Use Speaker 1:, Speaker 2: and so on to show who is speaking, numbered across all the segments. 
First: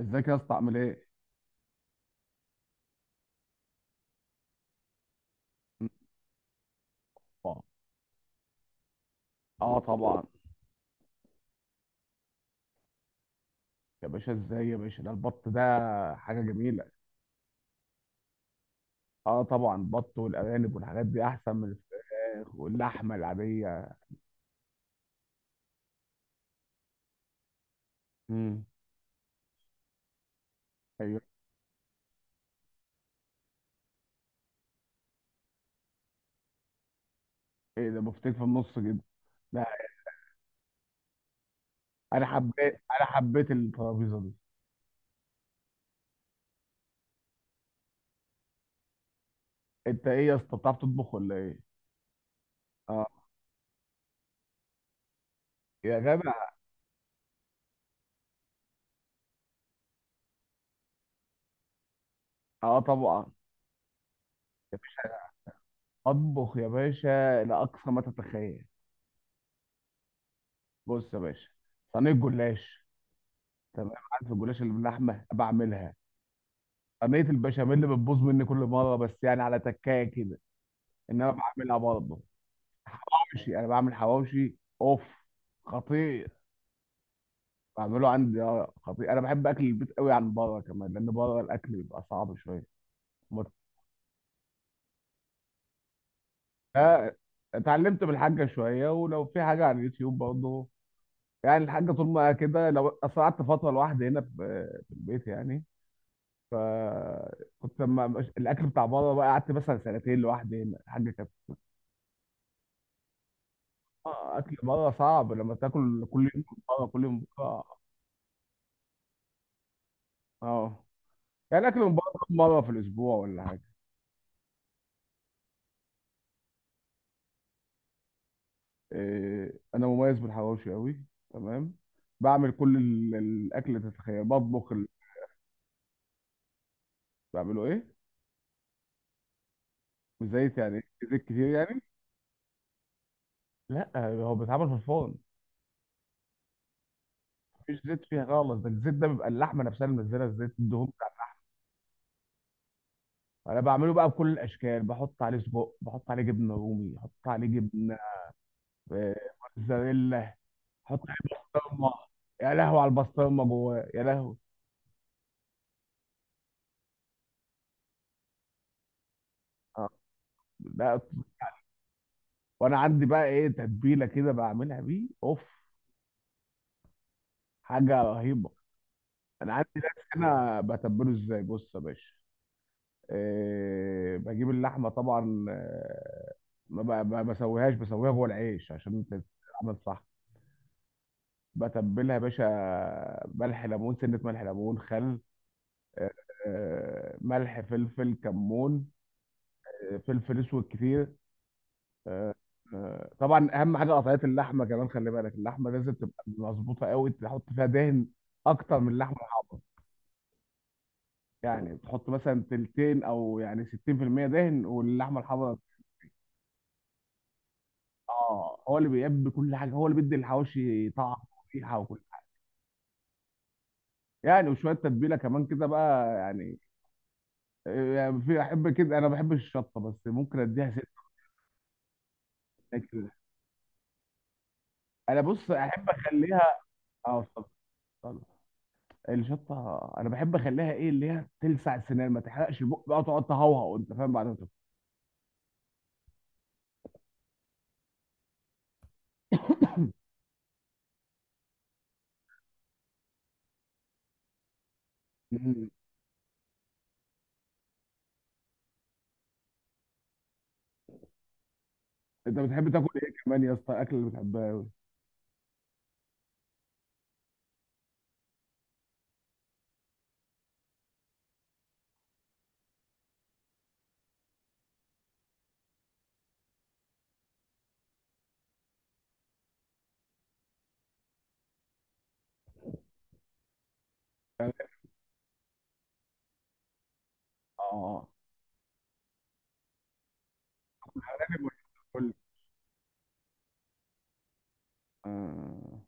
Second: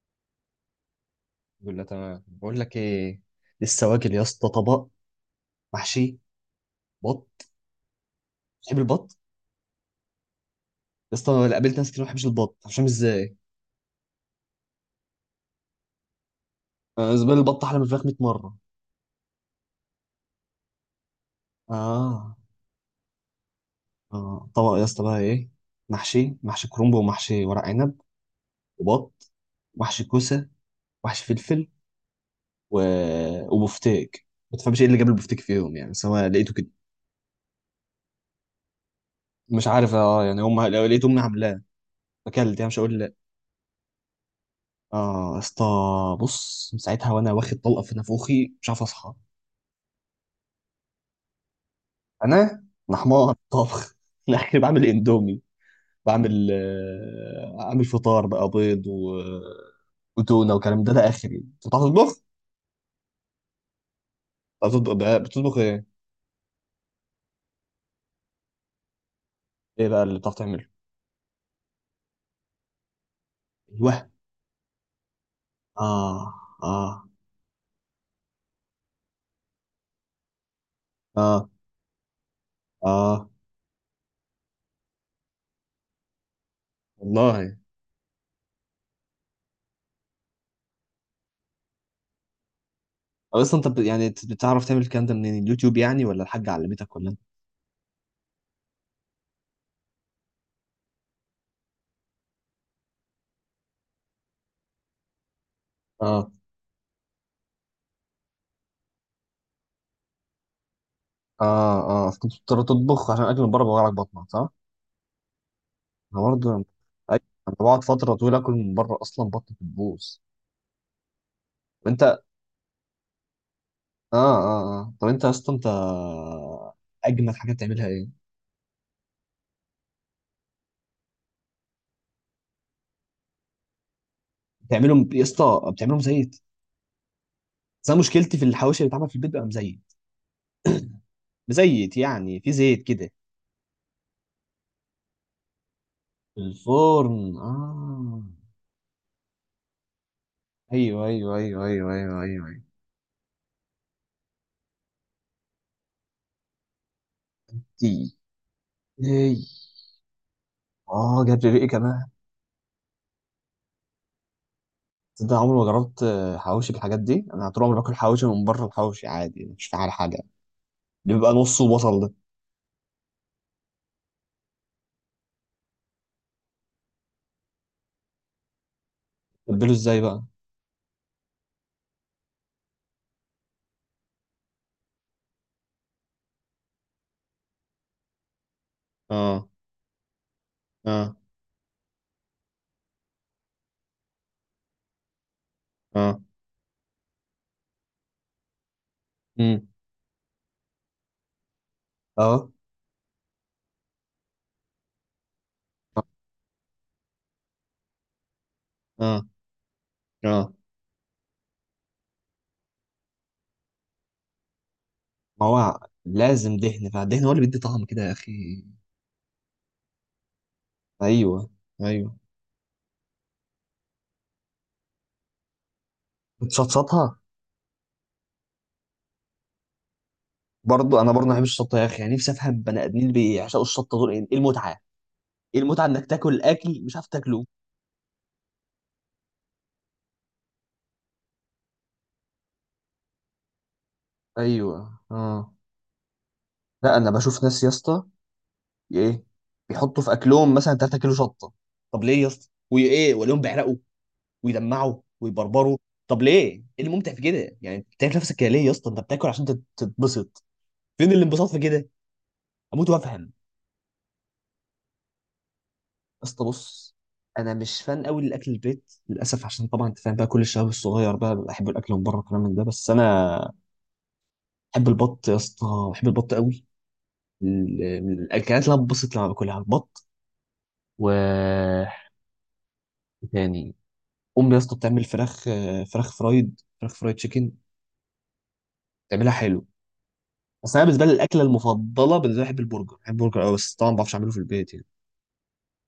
Speaker 1: ازيك يا اسطى عامل ايه؟
Speaker 2: الحمد لله تمام، بقول لك ايه. لسه واكل يا اسطى طبق محشي بط.
Speaker 1: اه.
Speaker 2: تحب البط؟
Speaker 1: آه طبعا.
Speaker 2: يا اسطى أنا قابلت ناس كتير ما بتحبش البط، مش فاهم ازاي.
Speaker 1: يا باشا ازاي يا باشا، ده البط ده حاجه جميله.
Speaker 2: أنا بالنسبه لي البط احلى من الفراخ 100 مره.
Speaker 1: اه طبعا، البط والارانب والحاجات دي احسن من
Speaker 2: اه
Speaker 1: الفراخ واللحمه العاديه.
Speaker 2: اه طبق يا اسطى بقى ايه، محشي، محشي كرنب ومحشي ورق عنب
Speaker 1: امم.
Speaker 2: وبط، محشي كوسه،
Speaker 1: ايوه.
Speaker 2: محشي فلفل و... وبفتيك. ما تفهمش ايه اللي جاب البفتيك فيهم يعني، بس هو لقيته كده.
Speaker 1: ايه ده، بفتيك في النص كده؟ لا.
Speaker 2: مش عارف، اه يعني هم لو لقيت امي عاملاه
Speaker 1: انا
Speaker 2: اكلت يعني،
Speaker 1: حبيت
Speaker 2: مش هقول
Speaker 1: انا
Speaker 2: لا.
Speaker 1: حبيت الترابيزه دي.
Speaker 2: اه يا اسطى، بص من ساعتها وانا واخد طلقه في نافوخي مش عارف اصحى.
Speaker 1: انت ايه يا اسطى، بتعرف تطبخ ولا ايه؟
Speaker 2: انا انا
Speaker 1: اه.
Speaker 2: حمار طبخ. لا انا بعمل اندومي،
Speaker 1: يا
Speaker 2: بعمل
Speaker 1: جدع.
Speaker 2: اعمل فطار بقى بيض و... وتونه وكلام ده. ده اخري، انت بتعرف تطبخ؟
Speaker 1: اه طبعا
Speaker 2: بتعرف
Speaker 1: يا
Speaker 2: تطبخ
Speaker 1: باشا،
Speaker 2: بتطبخ ايه؟
Speaker 1: اطبخ يا باشا لاقصى ما تتخيل.
Speaker 2: ايه بقى اللي بتعرف تعمله؟
Speaker 1: بص يا باشا، صينيه جلاش. تمام،
Speaker 2: ايوه،
Speaker 1: عارف الجلاش اللي باللحمه بعملها.
Speaker 2: اه اه
Speaker 1: صينيه البشاميل اللي بتبوظ مني كل مره، بس يعني على تكايه كده. انما
Speaker 2: اه
Speaker 1: بعملها برضه.
Speaker 2: اه،
Speaker 1: حواوشي، انا بعمل حواوشي اوف، خطير.
Speaker 2: والله.
Speaker 1: بعمله عندي خطير. انا بحب اكل البيت قوي عن بره، كمان لان بره الاكل بيبقى صعب شويه.
Speaker 2: أو
Speaker 1: مت-
Speaker 2: اصلا انت بتعرف تعمل الكلام ده منين؟ اليوتيوب يعني، ولا الحاجه علمتك، ولا
Speaker 1: آه،
Speaker 2: انت؟
Speaker 1: اتعلمت من الحاجه شويه، ولو في حاجه على اليوتيوب برضه. يعني الحاجه طول ما كده، لو أصل قعدت فتره لوحدي هنا في البيت يعني.
Speaker 2: اه
Speaker 1: فكنت لما الاكل بتاع بره بقى، قعدت مثلا سنتين لوحدي هنا، الحاجه كانت.
Speaker 2: اه اه، كنت بتضطر تطبخ عشان اكل من بره بوجعلك بطنك، صح؟
Speaker 1: اكل بره صعب لما تاكل
Speaker 2: انا
Speaker 1: كل يوم
Speaker 2: برضه،
Speaker 1: من بره، كل يوم
Speaker 2: ايوه،
Speaker 1: من
Speaker 2: انا
Speaker 1: بره.
Speaker 2: بقعد فتره طويله اكل من بره اصلا بطني بتبوظ.
Speaker 1: اه. يعني اكل من
Speaker 2: وانت،
Speaker 1: بره كم مره في الاسبوع ولا حاجه؟
Speaker 2: اه اه اه، طب انت يا اسطى، انت اجمد حاجه بتعملها ايه؟
Speaker 1: إيه، انا مميز بالحواوشي قوي. تمام. بعمل كل الاكل اللي تتخيل، بطبخ
Speaker 2: بتعملهم يا اسطى بتعملهم زيت؟
Speaker 1: بعمله
Speaker 2: بس
Speaker 1: ايه.
Speaker 2: انا مشكلتي في الحواوشي اللي بيتعمل في البيت بقى مزيت.
Speaker 1: بزيت يعني إيه؟ زيت كتير يعني.
Speaker 2: مزيت يعني في زيت كده.
Speaker 1: لا، هو بيتعمل في الفرن.
Speaker 2: في الفرن،
Speaker 1: مفيش زيت
Speaker 2: اه.
Speaker 1: فيها خالص، ده الزيت ده بيبقى اللحمه نفسها اللي منزله الزيت، الدهون
Speaker 2: ايوه
Speaker 1: بتاعتها.
Speaker 2: ايوه ايوه ايوه ايوه ايوه ايوه.
Speaker 1: انا بعمله بقى بكل الاشكال، بحط عليه سجق، بحط عليه جبنه رومي، بحط عليه جبنه
Speaker 2: دي
Speaker 1: آه،
Speaker 2: ايه؟
Speaker 1: موتزاريلا. حط عليه
Speaker 2: اه، جاب لي ريقي
Speaker 1: بسطرمه.
Speaker 2: كمان.
Speaker 1: يا لهوي على البسطرمه جواه، يا لهوي.
Speaker 2: تصدق عمري ما جربت حواوشي بالحاجات دي؟ انا طول عمري باكل حواوشي من بره، الحواوشي عادي مش
Speaker 1: اه.
Speaker 2: فاهم حاجه،
Speaker 1: لا.
Speaker 2: بيبقى نصه بصل ده.
Speaker 1: وانا عندي بقى ايه، تتبيله كده بعملها بيه اوف، حاجه رهيبه. انا عندي
Speaker 2: تبله
Speaker 1: ناس
Speaker 2: ازاي بقى؟
Speaker 1: هنا بتبله ازاي، بص يا باشا. إيه، بجيب اللحمه طبعا، ما بسويهاش، بسويها جوه العيش عشان
Speaker 2: اه
Speaker 1: تتعمل صح.
Speaker 2: اه
Speaker 1: بتبلها يا باشا، ملح ليمون سنه، ملح ليمون خل، آه،
Speaker 2: اه،
Speaker 1: ملح فلفل كمون،
Speaker 2: امم،
Speaker 1: فلفل اسود كتير، آه،
Speaker 2: اه
Speaker 1: طبعا اهم حاجه قطعيه اللحمه، كمان خلي بالك اللحمه لازم تبقى مظبوطه قوي، تحط فيها دهن اكتر من اللحمه
Speaker 2: اه
Speaker 1: الحمراء.
Speaker 2: اه.
Speaker 1: يعني تحط مثلا تلتين، او يعني 60% دهن واللحمه
Speaker 2: ما
Speaker 1: الحمراء.
Speaker 2: هو لازم دهن، فالدهن هو اللي بيدي طعم كده يا
Speaker 1: اه،
Speaker 2: اخي.
Speaker 1: هو اللي بيبي كل حاجه، هو اللي بيدي الحواوشي طعم
Speaker 2: ايوه
Speaker 1: وريحه وكل
Speaker 2: ايوه.
Speaker 1: حاجه. يعني وشويه تتبيله كمان كده بقى يعني،
Speaker 2: بتشطشطها؟
Speaker 1: يعني في احب كده، انا ما بحبش الشطه بس ممكن اديها
Speaker 2: برضو
Speaker 1: ست
Speaker 2: انا برضو ما بحبش الشطه يا اخي، يعني نفسي افهم بني ادمين
Speaker 1: كده.
Speaker 2: اللي بيعشقوا الشطه دول ايه، إيه المتعه؟
Speaker 1: انا بص
Speaker 2: ايه المتعه
Speaker 1: احب
Speaker 2: انك تاكل
Speaker 1: اخليها.
Speaker 2: اكل مش عارف
Speaker 1: اه
Speaker 2: تاكله؟
Speaker 1: اتفضل. اتفضل. الشطه انا بحب اخليها ايه اللي هي تلسع السنان، ما تحرقش البق بقى، تقعد تهوهو انت فاهم، بعدها تاكل.
Speaker 2: ايوه اه. لا انا بشوف ناس يا اسطى، ايه، بيحطوا في اكلهم مثلا 3 كيلو شطه. طب ليه يا اسطى، وايه وليهم بيعرقوا ويدمعوا
Speaker 1: مم.
Speaker 2: ويبربروا؟ طب ليه، ايه الممتع في كده يعني؟ بتاكل نفسك كده ليه يا اسطى، انت بتاكل عشان تتبسط، فين الانبساط في كده؟
Speaker 1: انت بتحب
Speaker 2: اموت
Speaker 1: تاكل ايه
Speaker 2: وافهم.
Speaker 1: كمان يا اسطى، الاكل اللي بتحبها أوي.
Speaker 2: اسطى بص، انا مش فان قوي للاكل البيت للاسف، عشان طبعا انت فاهم بقى كل الشباب الصغير بقى بحب الاكل من بره والكلام من ده. بس انا بحب البط يا اسطى، بحب البط قوي. من الاكلات اللي انا ببسط لما باكلها البط، و إيه تاني، امي يا اسطى بتعمل فراخ، فراخ فرايد، فراخ فرايد تشيكن،
Speaker 1: اه.
Speaker 2: بتعملها حلو. بس انا بالنسبه لي الاكله
Speaker 1: أنا كل
Speaker 2: المفضله بالنسبه لي، بحب البرجر، بحب البرجر قوي، بس طبعا ما بعرفش اعمله في البيت يعني.
Speaker 1: آه.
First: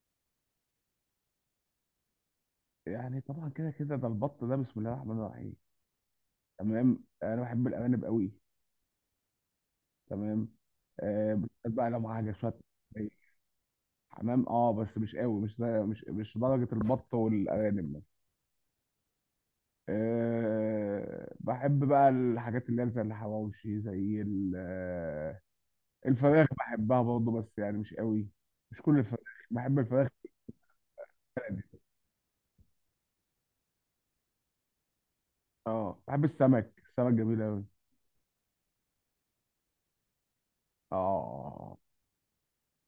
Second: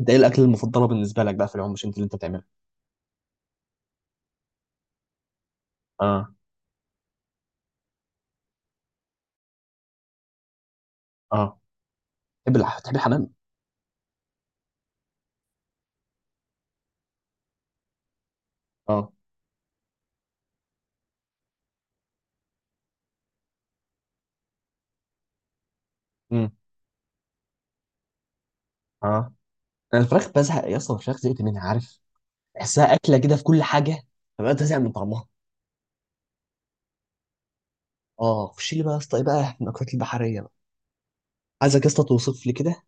Speaker 2: انت ايه الاكله المفضله بالنسبه لك بقى في العموم، مش انت اللي انت بتعملها؟
Speaker 1: يعني طبعا كده كده، ده البط ده بسم الله الرحمن الرحيم.
Speaker 2: اه
Speaker 1: تمام. انا بحب الارانب قوي. تمام. آه،
Speaker 2: اه.
Speaker 1: بالذات بقى لو معاها شويه.
Speaker 2: تحب الحمام؟
Speaker 1: حمام اه، بس مش قوي، مش درجه البط والارانب.
Speaker 2: اه،
Speaker 1: أه بحب بقى الحاجات اللي هي زي الحواوشي، زي الفراخ
Speaker 2: امم،
Speaker 1: بحبها برضه بس يعني مش قوي. مش كل الفراخ.
Speaker 2: اه.
Speaker 1: بحب
Speaker 2: انا
Speaker 1: الفراخ.
Speaker 2: الفراخ بزهق يا اسطى، الفراخ زهقت منها، عارف، بحسها اكله كده في كل حاجه، فبقيت ازهق من طعمها.
Speaker 1: اه بحب السمك، السمك جميل قوي.
Speaker 2: اه، خش لي بقى يا اسطى ايه بقى المأكولات البحريه بقى.
Speaker 1: اه
Speaker 2: عايزك يا اسطى توصف لي كده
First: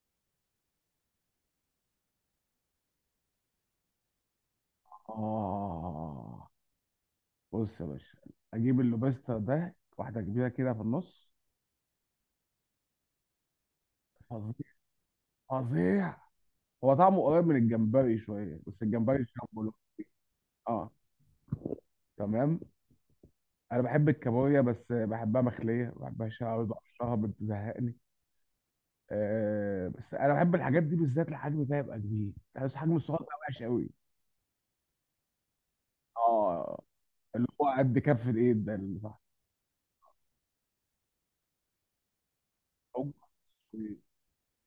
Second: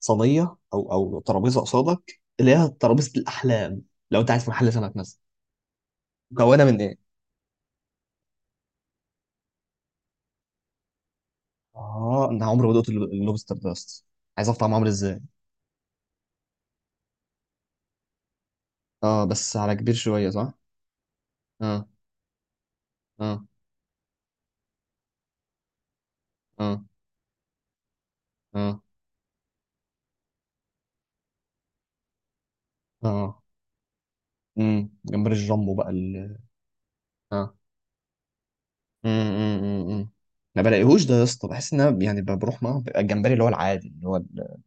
Speaker 2: صينيه او او ترابيزه قصادك اللي هي ترابيزه الاحلام، لو انت عايز في محل سمك مثلا،
Speaker 1: اه،
Speaker 2: مكونه من ايه؟
Speaker 1: بص يا باشا، اجيب اللوبستر ده، واحده كبيره كده في النص.
Speaker 2: اه انا عمري ما دقت اللوبستر ده يا اسطى، عايز
Speaker 1: فظيع،
Speaker 2: اعرف طعمه عامل ازاي.
Speaker 1: فظيع. هو طعمه قريب من الجمبري شويه، بس
Speaker 2: اه
Speaker 1: الجمبري
Speaker 2: بس
Speaker 1: شامبو له.
Speaker 2: على كبير شويه، صح؟
Speaker 1: اه.
Speaker 2: اه
Speaker 1: تمام.
Speaker 2: اه
Speaker 1: انا بحب الكابوريا، بس بحبها مخليه، ما بحبهاش قوي
Speaker 2: اه
Speaker 1: بقشرها بتزهقني.
Speaker 2: اه
Speaker 1: آه بس انا بحب الحاجات دي، بالذات الحجم ده يبقى كبير، بس الحجم الصغير ده
Speaker 2: اه.
Speaker 1: وحش قوي.
Speaker 2: امم، جمبري الجامبو بقى ال...
Speaker 1: اه. اللي
Speaker 2: اه،
Speaker 1: هو قد كف الايد ده اللي صح.
Speaker 2: امم. ما بلاقيهوش ده يا اسطى، بحس ان انا يعني بروح معاه، بيبقى
Speaker 1: حجم
Speaker 2: الجمبري اللي هو العادي
Speaker 1: السويسي.
Speaker 2: اللي هو ال-،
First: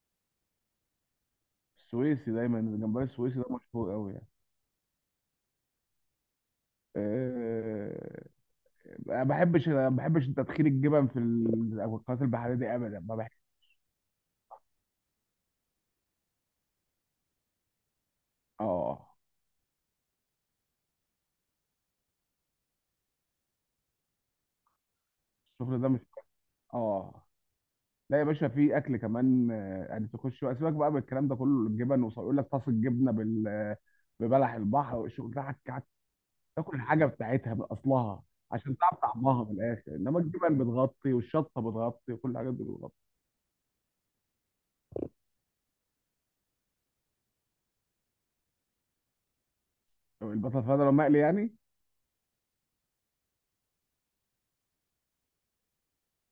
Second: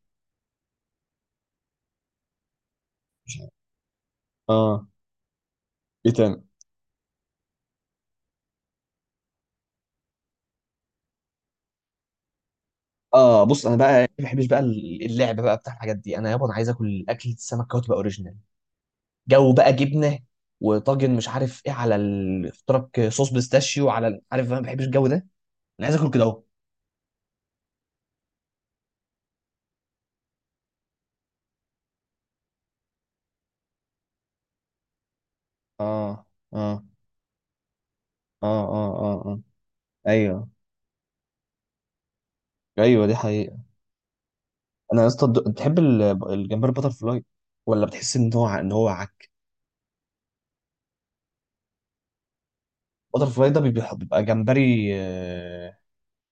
Speaker 1: السويسي دايما، الجمبري السويسي
Speaker 2: مش
Speaker 1: ده
Speaker 2: عارف.
Speaker 1: مشهور قوي يعني.
Speaker 2: اه، ايه تاني؟
Speaker 1: آه، ما بحبش تدخين الجبن في القنوات البحريه دي ابدا، ما بحبش.
Speaker 2: اه بص انا بقى ما بحبش بقى اللعب بقى بتاع الحاجات دي، انا يابا انا عايز اكل اكل السمك كده تبقى اوريجينال.
Speaker 1: اه.
Speaker 2: جو بقى جبنه وطاجن مش عارف ايه على ال... اختراق صوص بيستاشيو على ال-، عارف انا ما بحبش الجو ده،
Speaker 1: الشغل
Speaker 2: انا
Speaker 1: ده
Speaker 2: عايز
Speaker 1: مش.
Speaker 2: اكل كده اهو.
Speaker 1: اه. لا يا باشا، في اكل كمان، يعني تخش بقى، سيبك بقى من الكلام ده كله الجبن ويقول لك طاس الجبنه بال ببلح البحر والشغل ده.
Speaker 2: اه
Speaker 1: تاكل
Speaker 2: اه
Speaker 1: الحاجه بتاعتها باصلها
Speaker 2: اه
Speaker 1: عشان تعرف
Speaker 2: اه اه اه.
Speaker 1: طعمها من الاخر، انما
Speaker 2: ايوه،
Speaker 1: الجبن بتغطي والشطه بتغطي وكل الحاجات دي بتغطي.
Speaker 2: ايوه دي حقيقة. انا يا اسطى بتحب ال- الجمبري بتر فلاي، ولا بتحس ان هو ان هو،
Speaker 1: طب البطاطا لو مقلي يعني.
Speaker 2: بتر فلاي ده بيبقى جمبري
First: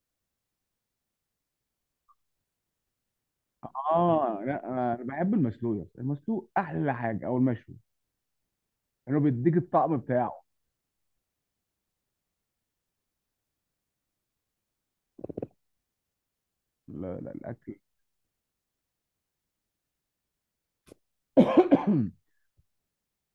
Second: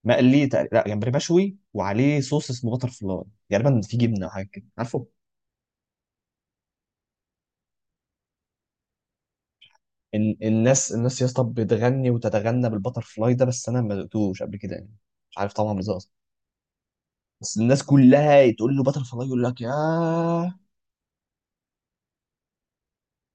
Speaker 2: مقلي تقريبا، لا جمبري مشوي وعليه صوص اسمه بتر فلاي، غالبا في جبنه او
Speaker 1: اه
Speaker 2: حاجه
Speaker 1: لا،
Speaker 2: كده
Speaker 1: انا
Speaker 2: عارفه.
Speaker 1: بحب المسلوق يا اسطى. المسلوق احلى حاجه، او المشوي، لانه بيديك الطعم
Speaker 2: ال-
Speaker 1: بتاعه.
Speaker 2: الناس يا اسطى بتغني وتتغنى بالبتر فلاي ده، بس انا ما دقتوش قبل كده يعني، مش عارف طعمه عامل ازاي اصلا.
Speaker 1: لا لا
Speaker 2: بس
Speaker 1: الاكل.
Speaker 2: الناس كلها تقول له بتر فلاي، يقول لك يا،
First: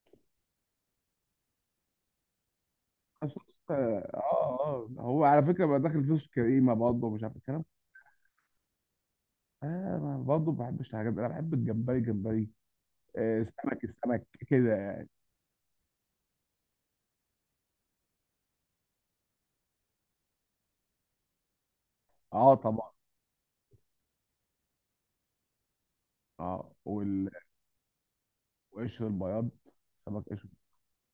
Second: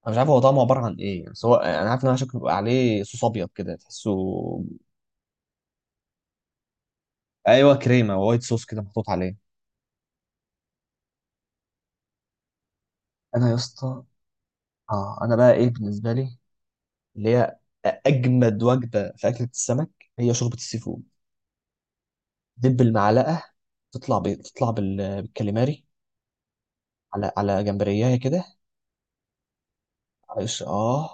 Speaker 2: انا مش عارف هو طعمه عباره عن ايه يعني، سواء انا عارف ان هو شكله بيبقى عليه صوص
Speaker 1: خصوص.
Speaker 2: ابيض كده
Speaker 1: اه
Speaker 2: تحسه.
Speaker 1: اه، هو على فكره بقى داخل فيه صوص كريمه برضه، ومش عارف الكلام.
Speaker 2: ايوه، كريمه، وايت صوص كده محطوط عليه.
Speaker 1: اه، ما برضه ما بحبش الحاجات دي. انا بحب الجمبري جمبري. آه
Speaker 2: انا يا
Speaker 1: السمك
Speaker 2: اسطى،
Speaker 1: السمك كده يعني.
Speaker 2: اه انا بقى ايه بالنسبه لي اللي هي اجمد وجبه في اكله السمك هي شوربه السي فود.
Speaker 1: اه
Speaker 2: دب
Speaker 1: طبعا.
Speaker 2: المعلقه تطلع بي... تطلع بال... بالكاليماري،
Speaker 1: اه
Speaker 2: على على جمبريايه كده،
Speaker 1: والقشر البياض، سمك
Speaker 2: على
Speaker 1: قشر.
Speaker 2: قش اه،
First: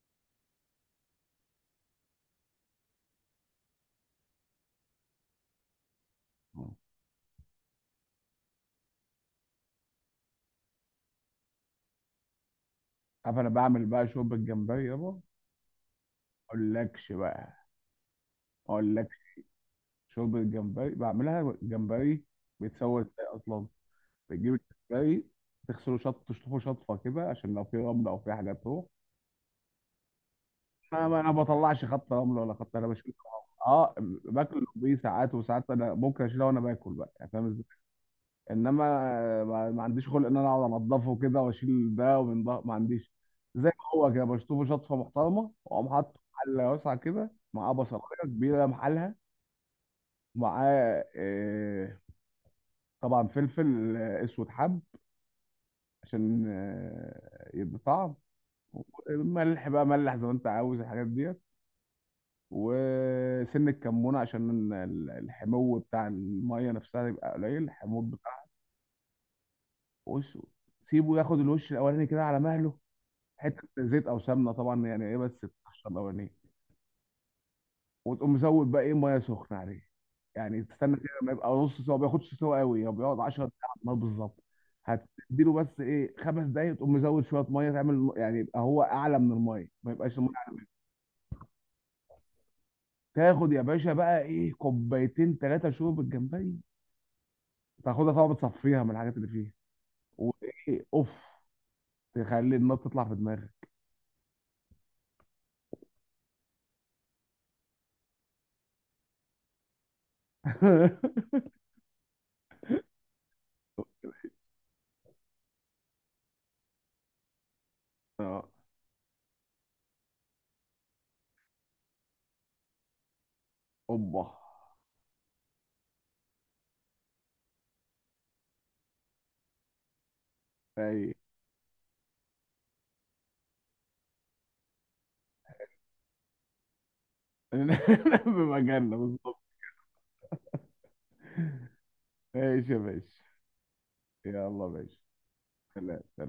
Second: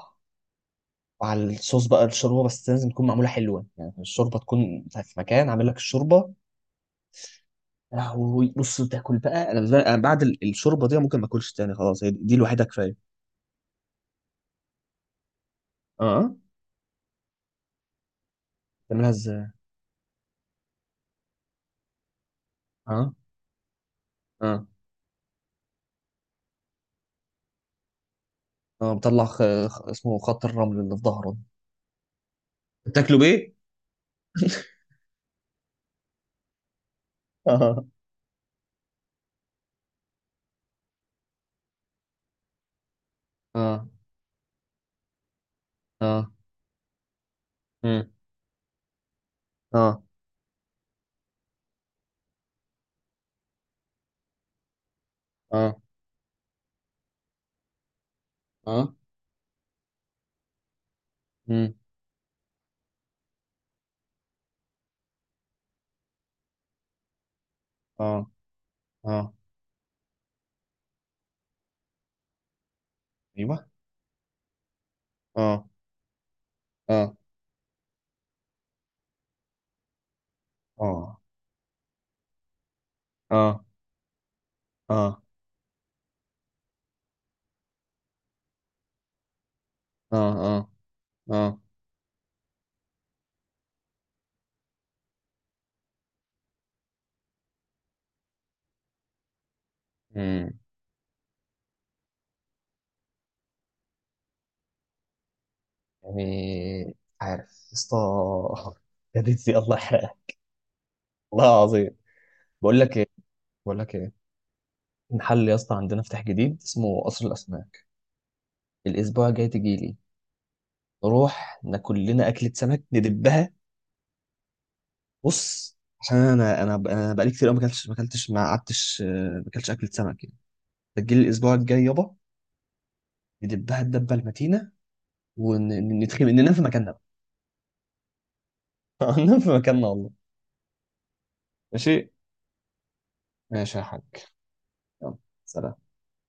Speaker 2: وعلى الصوص بقى الشوربه، بس لازم تكون معموله حلوه يعني، الشوربه تكون في مكان عامل لك الشوربه يا لهوي. بص، تاكل بقى، انا أنا بعد ال- الشوربه دي ممكن ما اكلش تاني خلاص، هي دي الوحيده كفايه.
Speaker 1: عارف انا بعمل بقى شوربه جمبري، يابا ما
Speaker 2: اه،
Speaker 1: اقولكش بقى. ما
Speaker 2: تعملها
Speaker 1: اقولكش.
Speaker 2: ازاي؟
Speaker 1: شوربه جمبري بعملها جمبري، بيتسوى
Speaker 2: اه
Speaker 1: ازاي اصلا؟ بتجيب
Speaker 2: اه
Speaker 1: الجمبري، تغسله تشطفه شطفه كده، عشان لو في رمله او في حاجه تروح.
Speaker 2: اه، بطلع خ... خ... اسمه خط الرمل اللي في
Speaker 1: ما انا
Speaker 2: ظهره.
Speaker 1: ما بطلعش خط رمله ولا خط، انا بشيل.
Speaker 2: بتاكله بايه؟
Speaker 1: اه. باكل بيه ساعات وساعات، انا ممكن اشيلها وانا باكل بقى يعني، فاهم. انما ما عنديش خلق ان انا اقعد انضفه كده واشيل ده ومن ده، ما عنديش.
Speaker 2: اه
Speaker 1: زي ما
Speaker 2: اه
Speaker 1: هو كده، بشطفه شطفه محترمه، واقوم حاطه في حله واسعه كده معاه، بصلايه
Speaker 2: اه
Speaker 1: كبيره محلها
Speaker 2: اه
Speaker 1: معاه، طبعا فلفل اسود حب
Speaker 2: اه
Speaker 1: عشان يدي طعم.
Speaker 2: اه،
Speaker 1: ملح بقى، ملح زي ما انت عاوز الحاجات ديت.
Speaker 2: امم،
Speaker 1: وسن الكمون عشان الحمو بتاع الميه نفسها يبقى قليل الحموض
Speaker 2: اه
Speaker 1: بتاعه.
Speaker 2: اه،
Speaker 1: وش سيبه ياخد الوش الاولاني كده على مهله،
Speaker 2: ايوه،
Speaker 1: حته زيت او سمنه طبعا يعني ايه، بس
Speaker 2: اه
Speaker 1: القشره الاولانيه.
Speaker 2: اه
Speaker 1: وتقوم مزود بقى ايه ميه سخنه عليه، يعني تستنى كده
Speaker 2: اه
Speaker 1: ما يبقى نص سوا، ما بياخدش سوا قوي، هو بيقعد 10 دقايق
Speaker 2: اه
Speaker 1: على النار بالظبط.
Speaker 2: اه
Speaker 1: هتديله بس ايه 5 دقايق، تقوم مزود شويه ميه تعمل يعني، يبقى هو اعلى من الميه ما
Speaker 2: اه
Speaker 1: يبقاش الميه.
Speaker 2: اه اه،
Speaker 1: تاخد يا باشا بقى ايه كوبايتين ثلاثه شوربه جمبري، تاخدها طبعا بتصفيها من الحاجات اللي فيها،
Speaker 2: امم.
Speaker 1: وايه اوف، تخلي النار تطلع في دماغك.
Speaker 2: يعني مش عارف يا اسطى، يا دي الله يحرقها. والله العظيم، بقول لك ايه، بقول لك ايه، محل يا اسطى عندنا فتح جديد اسمه قصر الاسماك.
Speaker 1: اه.
Speaker 2: الاسبوع الجاي تجي لي، نروح ناكل لنا اكله سمك ندبها.
Speaker 1: اوبا.
Speaker 2: بص، عشان انا انا بقالي كتير قوي ما اكلتش، ما قعدتش ما اكلتش اكله سمك يعني.
Speaker 1: اي.
Speaker 2: تجي لي الاسبوع الجاي يابا، ندبها الدبه المتينه، وندخل ننام في مكاننا بقى.
Speaker 1: بمجلة بالظبط.
Speaker 2: ننام في مكاننا والله. ماشي.
Speaker 1: ماشي يا باشا.
Speaker 2: ماشي يا حاج.
Speaker 1: يلا يا باشا.
Speaker 2: يلا، سلام.
Speaker 1: سلام.